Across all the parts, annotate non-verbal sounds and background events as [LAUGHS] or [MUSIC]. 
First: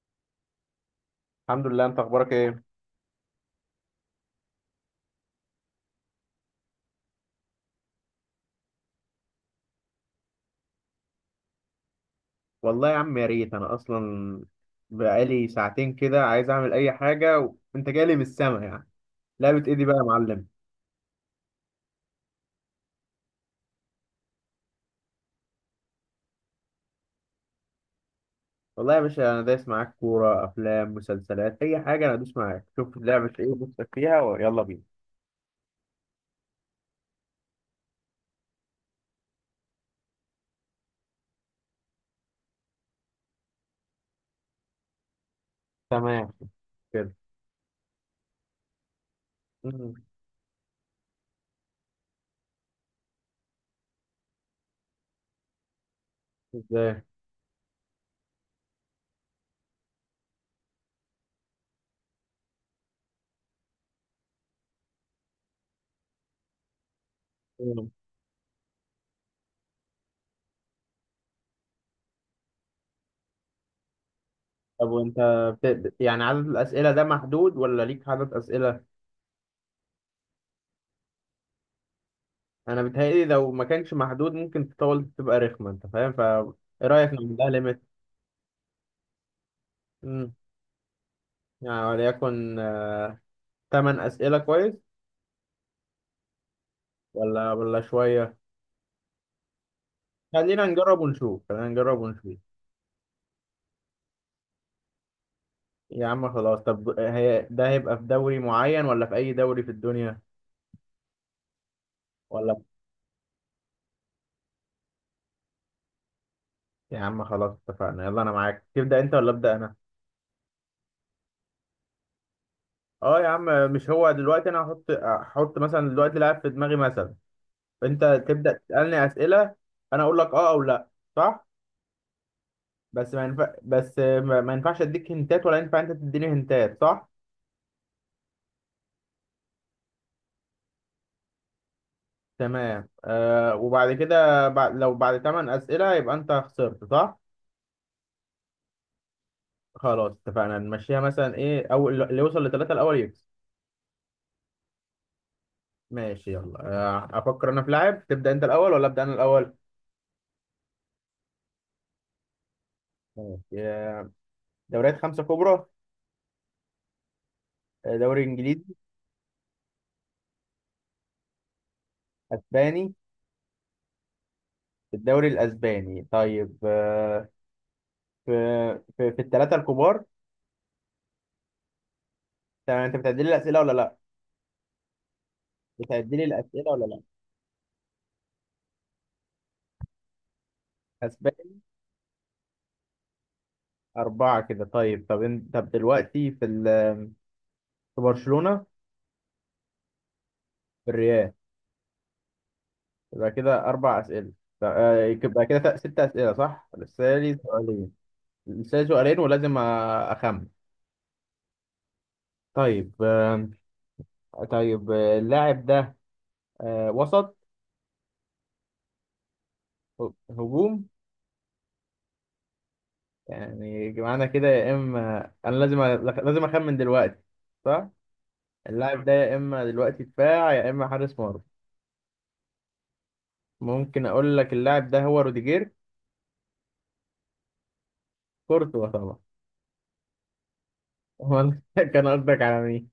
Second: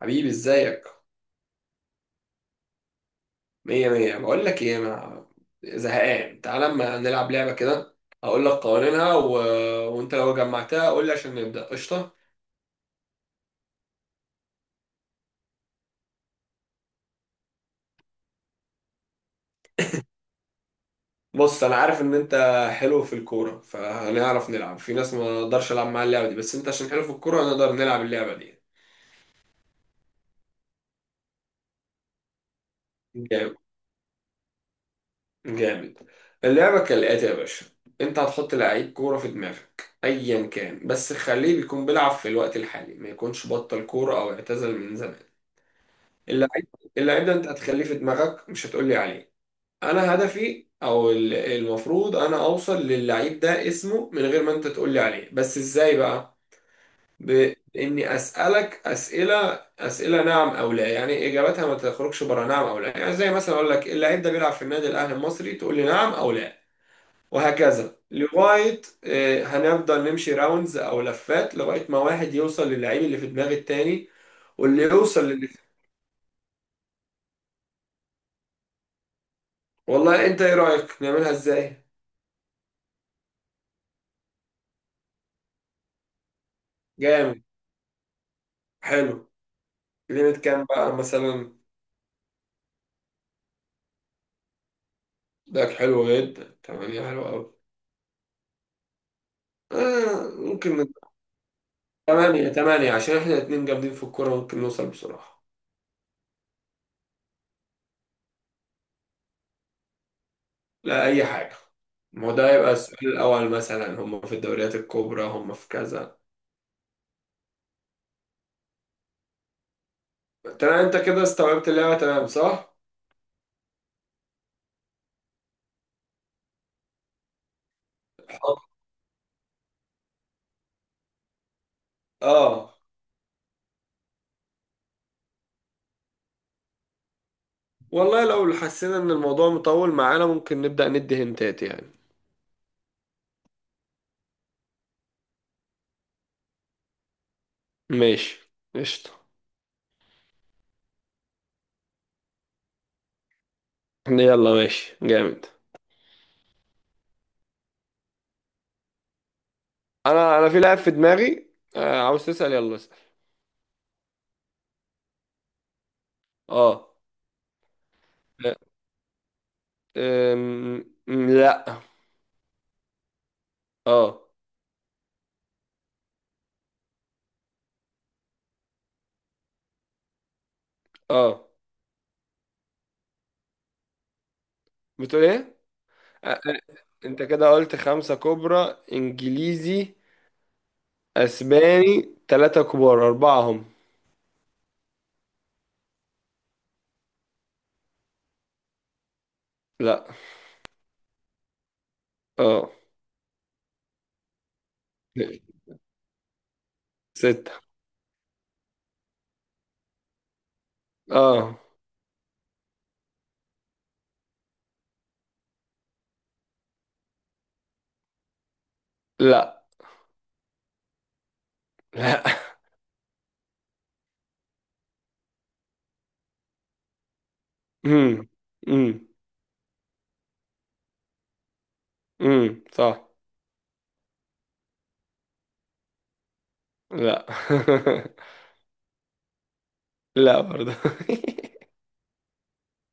حبيبي ازيك. الحمد لله. انت اخبارك ايه؟ مية مية. بقول لك ايه، انا زهقان، تعال اما نلعب لعبة كده. هقول لك قوانينها وانت لو جمعتها قول لي عشان نبدأ، قشطة. والله يا عم، يا ريت انا اصلا بقالي ساعتين كده عايز اعمل اي حاجه وانت جالي من السما يعني. لعبه ايه دي بقى يا معلم؟ بص انا عارف ان انت حلو في الكورة فهنعرف نلعب في ناس ما اقدرش العب معاها اللعبة دي، بس انت عشان حلو في الكورة هنقدر نلعب اللعبة دي. والله يا باشا، انا دايس معاك كوره، افلام، مسلسلات، اي حاجه. انا ادوس معاك. شوف لعبه ايه جامد نفسك فيها ويلا بينا. جامد. اللعبة كالآتي يا باشا، انت هتحط لعيب كورة في دماغك ايا كان، بس خليه بيكون بيلعب في الوقت الحالي، ما يكونش بطل كورة او اعتزل من زمان. تمام. اللعيب. كده. اللعيب ده انت هتخليه في دماغك، مش هتقولي عليه. مم. انا هدفي المفروض انا اوصل للعيب ده اسمه من غير ما انت تقولي عليه، بس ازاي بقى؟ ازاي؟ باني اسالك اسئله، اسئله نعم او لا، يعني اجابتها ما تخرجش بره نعم او لا، يعني زي مثلا اقول لك اللعيب ده بيلعب في النادي الاهلي المصري، تقول لي نعم او لا. مم. وهكذا لغايه هنفضل نمشي راوندز او لفات لغايه ما واحد يوصل للعيب اللي في دماغ التاني. واللي طب وانت يوصل. يعني عدد الاسئله ده محدود ولا ليك عدد اسئله؟ والله انت ايه رأيك نعملها ازاي؟ انا بيتهيألي لو ما كانش محدود ممكن تطول تبقى رخمه، انت فاهم؟ ف ايه رايك نعمل جامد، لها ليميت. حلو. كلمة كام بقى مثلا؟ يعني وليكن تمن أسئلة كويس. ده حلو جدا، تمانية حلو ولا قوي. ولا شوية. آه خلينا ممكن من نجرب ونشوف، خلينا نجرب ونشوف. تمانية. تمانية عشان احنا اتنين جامدين في الكورة ممكن نوصل بسرعة. يا عم خلاص، طب هي ده هيبقى في دوري معين ولا في أي دوري في الدنيا؟ لا، أي حاجة. ما هو ده ولا. يبقى السؤال الأول مثلا، هم في الدوريات الكبرى، هم في كذا. يا عم خلاص اتفقنا، يلا أنا معاك. تبدأ أنت ولا أبدأ أنا؟ تمام انت كده استوعبت اللعبة تمام، صح؟ أه يا عم. مش هو دلوقتي أنا هحط مثلا دلوقتي لاعب في دماغي مثلا. أنت تبدأ حاضر. تسألني أسئلة. أنا أقول لك أه أو لأ. صح؟ اه بس ما ينفعش أديك هنتات، ولا ينفع أنت تديني هنتات، صح؟ والله لو حسينا ان الموضوع مطول معانا ممكن نبدأ ندي هنتات يعني. تمام. وبعد كده لو بعد 8 أسئلة يبقى أنت خسرت، صح؟ ماشي قشطة. خلاص اتفقنا نمشيها. مثلا إيه؟ أول اللي يوصل لثلاثة الأول يكسب. يلا ماشي جامد. ماشي يلا. أفكر أنا في لاعب. تبدأ أنت الأول ولا أبدأ أنا الأول؟ انا في لاعب في دماغي. عاوز تسأل يلا اسأل. ماشي. آه دوريات خمسة كبرى. اه. دوري لا. إنجليزي. لا. أسباني. اه. الدوري الأسباني. طيب في في الثلاثة الكبار. اه. تمام. أنت بتعدي لي الأسئلة ولا لأ؟ بتقول ايه؟ بتعدي لي آه، آه، الأسئلة ولا لأ؟ انت كده قلت خمسة كبرى، انجليزي، أسباني. اسباني، ثلاثة كبار، اربعة هم. أربعة كده. طيب طب أنت طب دلوقتي في برشلونة. لا. في الريال. اه. يبقى كده أربع أسئلة. يبقى كده ست أسئلة، صح؟ لسه لي ستة. سؤالين. لسه لي سؤالين ولازم أخمن. اه. طيب طيب. اللاعب ده وسط. لا. هجوم. لا [LAUGHS] يعني معنى كده يا إما أنا لازم لازم أخمن دلوقتي، صح؟ امم. امم. اللاعب ده يا إما دلوقتي دفاع يا إما حارس مرمى. صح. ممكن أقول لك اللاعب ده هو روديجير. لا [LAUGHS] كورتوا طبعا. لا برضه. [LAUGHS] أمال كان قصدك على مين؟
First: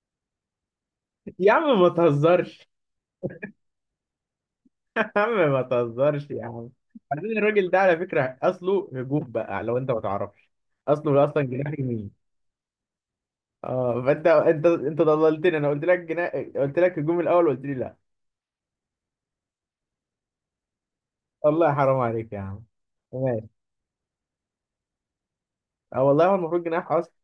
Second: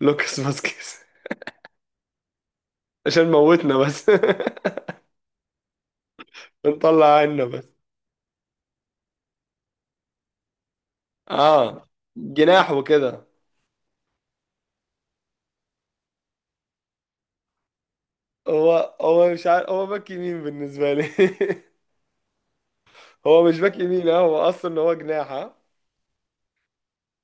[LAUGHS] لوكاس فاسكيز. يا عم ما تهزرش. عشان موتنا بس [LAUGHS] [LAUGHS] يا عم ما تهزرش يا عم. نطلع بعدين عنا الراجل بس. ده على فكرة أصله هجوم بقى لو أنت ما تعرفش. أصله أصلا جناح اه، يمين. جناح وكده. أه فأنت أنت أنت ضللتني. أنا قلت لك جناح، قلت لك هجوم الأول وقلت لي لا. هو مش عارف، هو باك يمين بالنسبة لي. والله حرام عليك يا عم. [LAUGHS] هو ماشي. مش باك يمين، هو اصلا هو جناح اه. أه والله هو المفروض جناح أصلا.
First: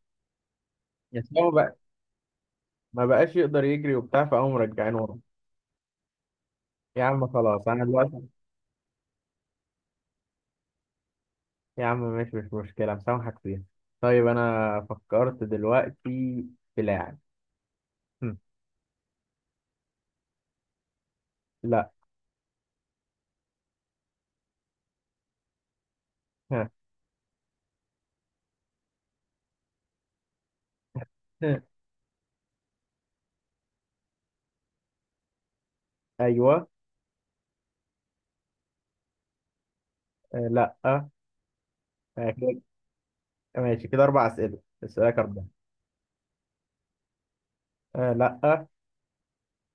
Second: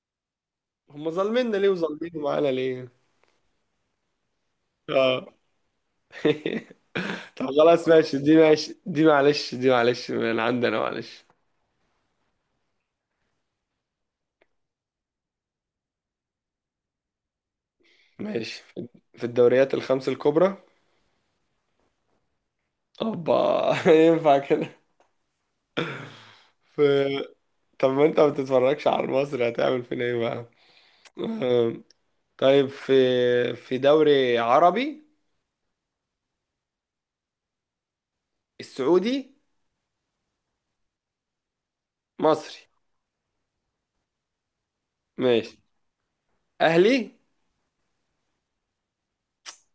هم بس هو ظالميننا ليه بقى وظالمين معانا ليه؟ ما بقاش يقدر يجري وبتاع فقاموا مرجعينه ورا. اه [LAUGHS] يا عم طب خلاص أنا خلاص ماشي، دلوقتي. دي ماشي، دي معلش، دي معلش من عندنا، معلش. يا عم ماشي، مش مشكلة، مسامحك فيها. طيب أنا فكرت دلوقتي في لاعب. هم. ماشي. في الدوريات الخمس الكبرى. لا. اوبا [LAUGHS] ينفع كده؟ ها؟ في. طب ما انت ما بتتفرجش على المصري، هتعمل فينا ايه بقى؟ ها؟ آه، طيب في دوري عربي، أيوه. السعودي، آه، لا. آه. مصري. ماشي كده أربع أسئلة. أسألك أربعة. ماشي، اهلي، آه لأ.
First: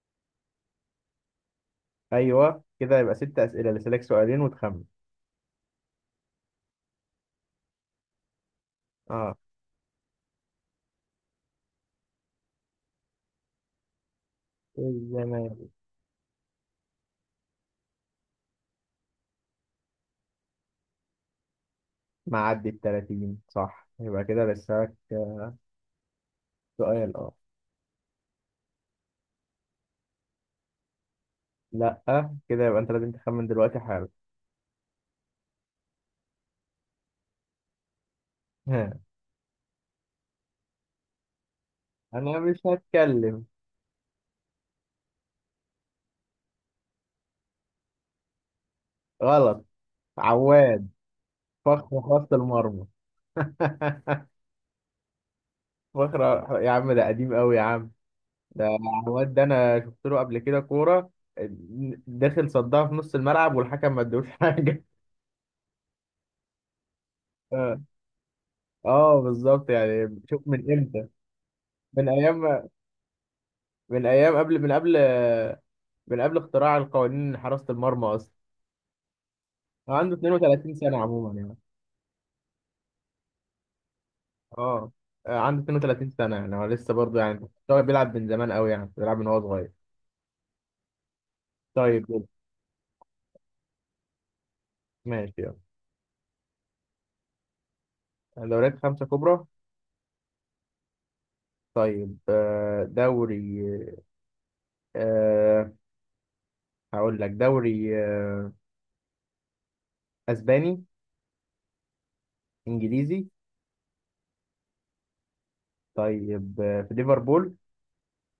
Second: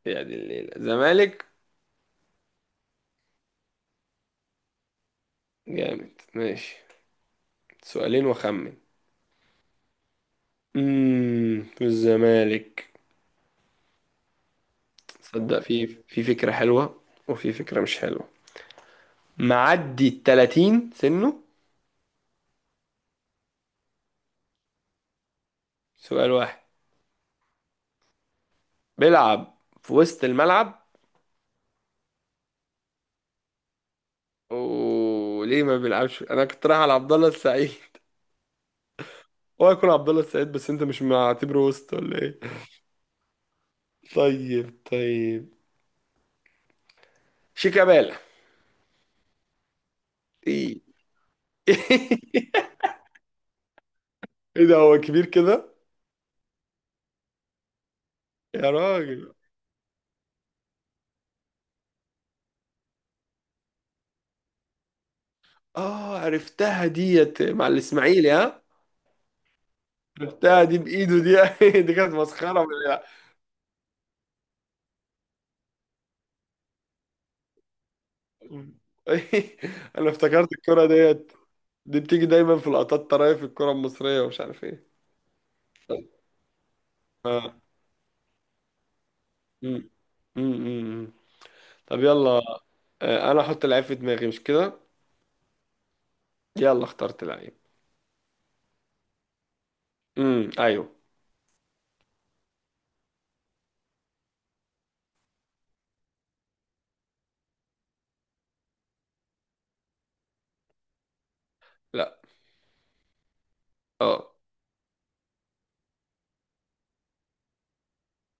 يعني الليلة زمالك. أيوه كده يبقى ست أسئلة. لسه لك سؤالين وتخمن. جامد ماشي. سؤالين وخمن. أه. في الزمالك. الزمان. تصدق، في فكرة حلوة، وفي فكرة مش حلوة. معدي ال 30 سنه. معدي التلاتين، صح؟ يبقى كده لسه لك سؤال واحد. سؤال. أه. بيلعب في وسط الملعب. لأ. كده يبقى أنت لازم تخمن دلوقتي حالا. وليه ما بيلعبش؟ انا كنت رايح على عبد الله السعيد [LAUGHS] ها؟ هو يكون عبد الله السعيد، بس انت مش معتبره وسط ولا أنا ايه؟ مش هتكلم. طيب طيب. شيكابالا. غلط. ايه؟ عواد. فخر خط [LAUGHS] المرمى. [LAUGHS] ايه ده، هو كبير كده؟ فخر. يا عم ده قديم أوي يا عم. ده. يا عواد راجل. ده أنا شفت له قبل كده كورة آه، داخل صدها في نص الملعب والحكم ما ادوش حاجة. اه عرفتها ديت مع [LAUGHS] الاسماعيلي ها. اه بالظبط، يعني شوف عرفتها من دي امتى. بايده دي [LAUGHS] دي من كانت مسخره ايام. من ايام قبل، من قبل. من قبل اختراع القوانين حراسة المرمى اصلا. [LAUGHS] هو انا عنده افتكرت 32 الكره سنة ديت. عموما يعني. دي بتيجي دايما في لقطات طرايف الكره المصريه ومش عارف ايه. اه. عنده 32 سنة، يعني هو لسه برضه، يعني اه. هو بيلعب من زمان قوي، يعني بيلعب من هو صغير. أمم. أمم. أمم. طب طيب. يلا. انا احط لعيب في دماغي، مش كده؟ ماشي يلا. يلا اخترت لعيب. دوريات خمسة كبرى. ايوه. طيب دوري. أه. هقول لك دوري اسباني. لا. انجليزي. اه. طيب في ليفربول.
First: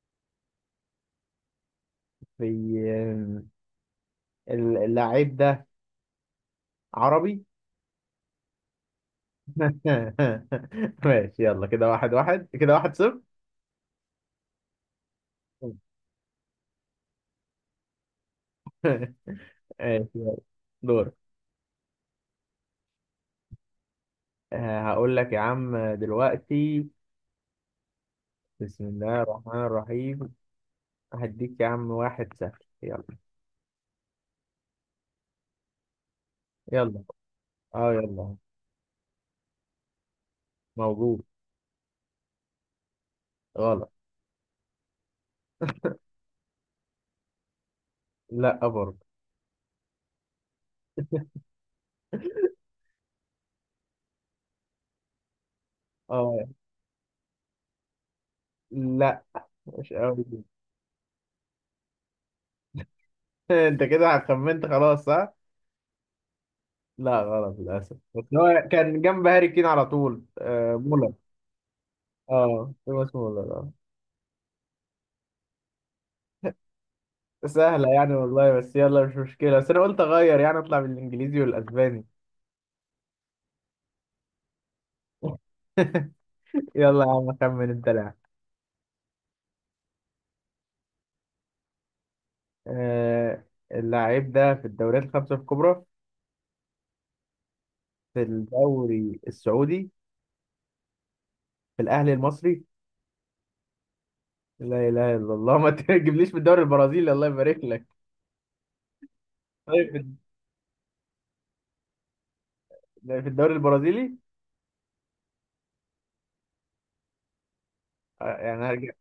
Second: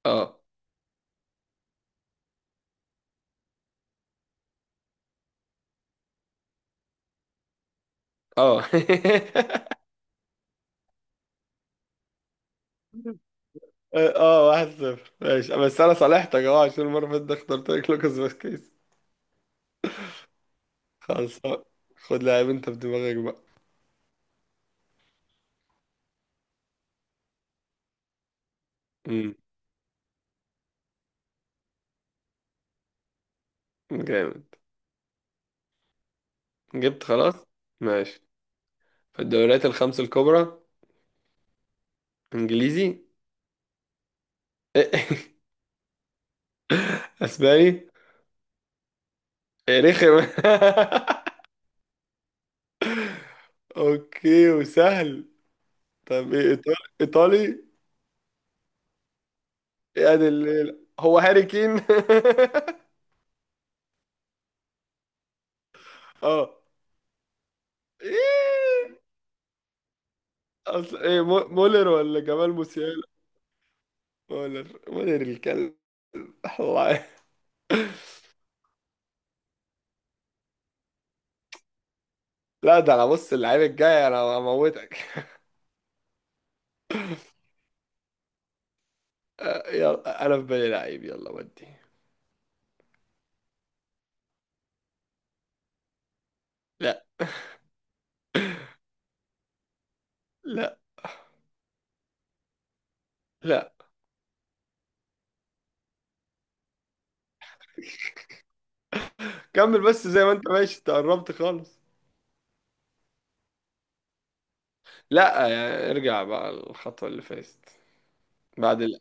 اه. في اللاعب ده عربي. اه [LAUGHS] [LAUGHS] ماشي يلا. كده واحد واحد، كده واحد صفر. اه، واحد صفر ماشي، [LAUGHS] مم. بس انا صالحتك اه عشان المره اللي فاتت اخترت لك لوكاس فاسكيز. ماشي يلا. دور. خلاص. خد لاعب انت في دماغك بقى. هقول لك يا عم دلوقتي. بسم الله امم الرحمن الرحيم. هديك يا عم واحد سهل. يلا. جامد. يلا. جبت خلاص. اه ماشي. يلا. في الدوريات الخمس الكبرى. موجود. انجليزي. غلط. [LAUGHS] اسباني. لا برضه. إيه رخم [LAUGHS] اوكي وسهل. طب اه. ايه، ايطالي ايطالي. لا مش قوي. [LAUGHS] هو هاري كين؟ [LAUGHS] انت كده خمنت خلاص، صح؟ اه. لا غلط للاسف، بس هو ايه؟ كان جنب هاري كين على طول. اصل مولر. ايه، مولر ولا جمال اه موسيالا؟ توماس مولر. اه. مولر مولر الكلب [LAUGHS] الله. سهلة يعني والله، بس يلا مش مشكلة، بس أنا قلت أغير يعني أطلع بالإنجليزي والأسباني. لا، ده انا بص، اللعيب الجاي انا هموتك [LAUGHS] يلا يا [LAUGHS] عم أخمن أنت لاعب. يلا انا في بالي لعيب، يلا ودي. آه. اللاعب ده في الدوريات الخمسة الكبرى. لا في الدوري السعودي. لا في الأهلي المصري. لا. لا إله إلا الله. [LAUGHS] ما تجيبليش في الدوري البرازيلي الله يبارك لك. كمل بس طيب. زي ما انت ماشي، انت قربت خالص. في الدوري البرازيلي. لا، يعني ارجع بقى الخطوة اللي فاتت. يعني بعد هرجع. ال...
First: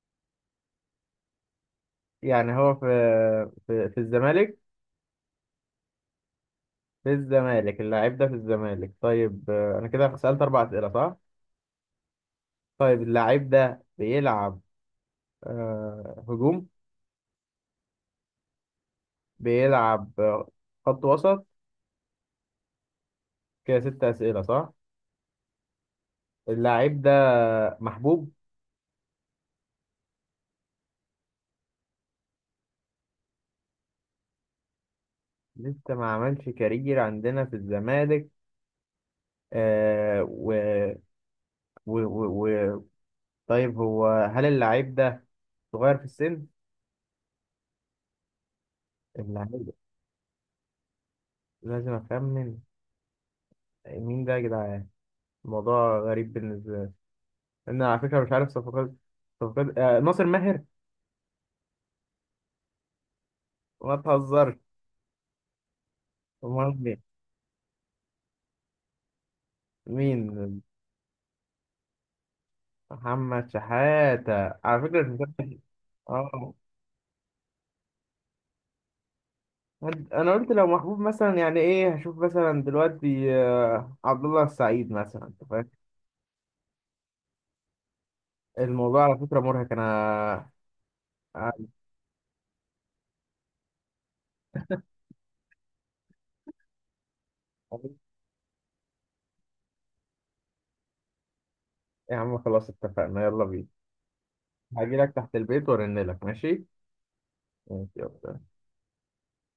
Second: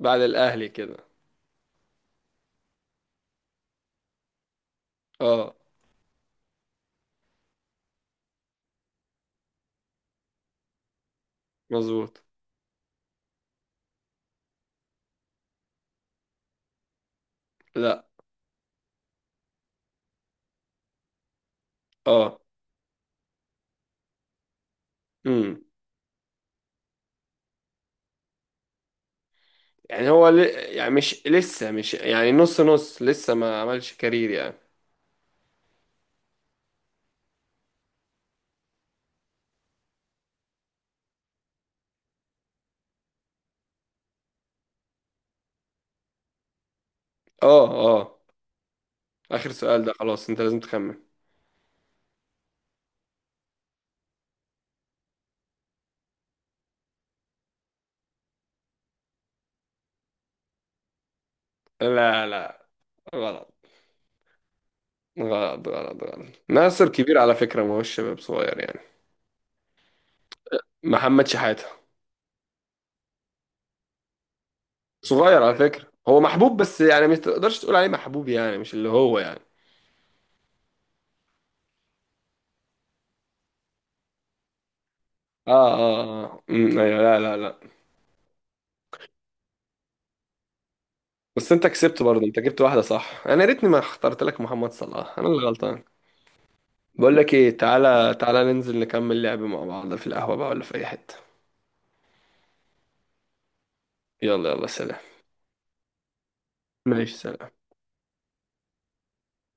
بعد الاهلي كده. يعني هو في الزمالك. اه في الزمالك. اللاعب ده في الزمالك. طيب أنا كده سألت أربع أسئلة، صح؟ مظبوط. طيب اللاعب ده بيلعب هجوم. لا. بيلعب خط وسط. اه. كده ست أسئلة، صح؟ امم اللاعب ده محبوب. يعني هو ل... يعني مش لسه، مش يعني نص نص، لسه ما عملش كارير يعني. لسه ما عملش كارير عندنا في الزمالك. آه و... و... و... و... طيب هو هل اللاعب ده صغير في السن؟ اه. اه. اللاعب اخر ده. سؤال ده خلاص، انت لازم تخمن. لازم أخمن. مين ده يا جدعان؟ الموضوع غريب بالنسبة لي. أنا على فكرة مش عارف صفقات. صفقات ناصر ماهر. لا. لا. غلط ما تهزرش. غلط غلط غلط. أمال ناصر مين؟ كبير على فكرة، ما هوش شباب صغير يعني. مين؟ محمد شحاتة. محمد شحاتة. على فكرة صغير على فكرة، هو اه. محبوب بس يعني ما تقدرش تقول عليه محبوب، يعني مش اللي هو يعني. انا قلت لو محبوب مثلا، يعني ايه هشوف مثلا دلوقتي عبد الله السعيد مثلا، انت فاهم؟ اه اه اه ايوه. لا لا لا. الموضوع على فكره مرهق انا. بس انت أنا- كسبت برضه، انت جبت واحدة صح، انا يا ريتني ما اخترت لك محمد صلاح، انا اللي غلطان. بقول لك ايه، تعالى تعالى ننزل نكمل لعب مع بعض في القهوة بقى، ولا في اي حتة. يا عم خلاص اتفقنا يلا بينا. يلا يلا هاجي سلام. لك تحت البيت وارن لك، ماشي؟ ماشي سلام. ماشي يلا.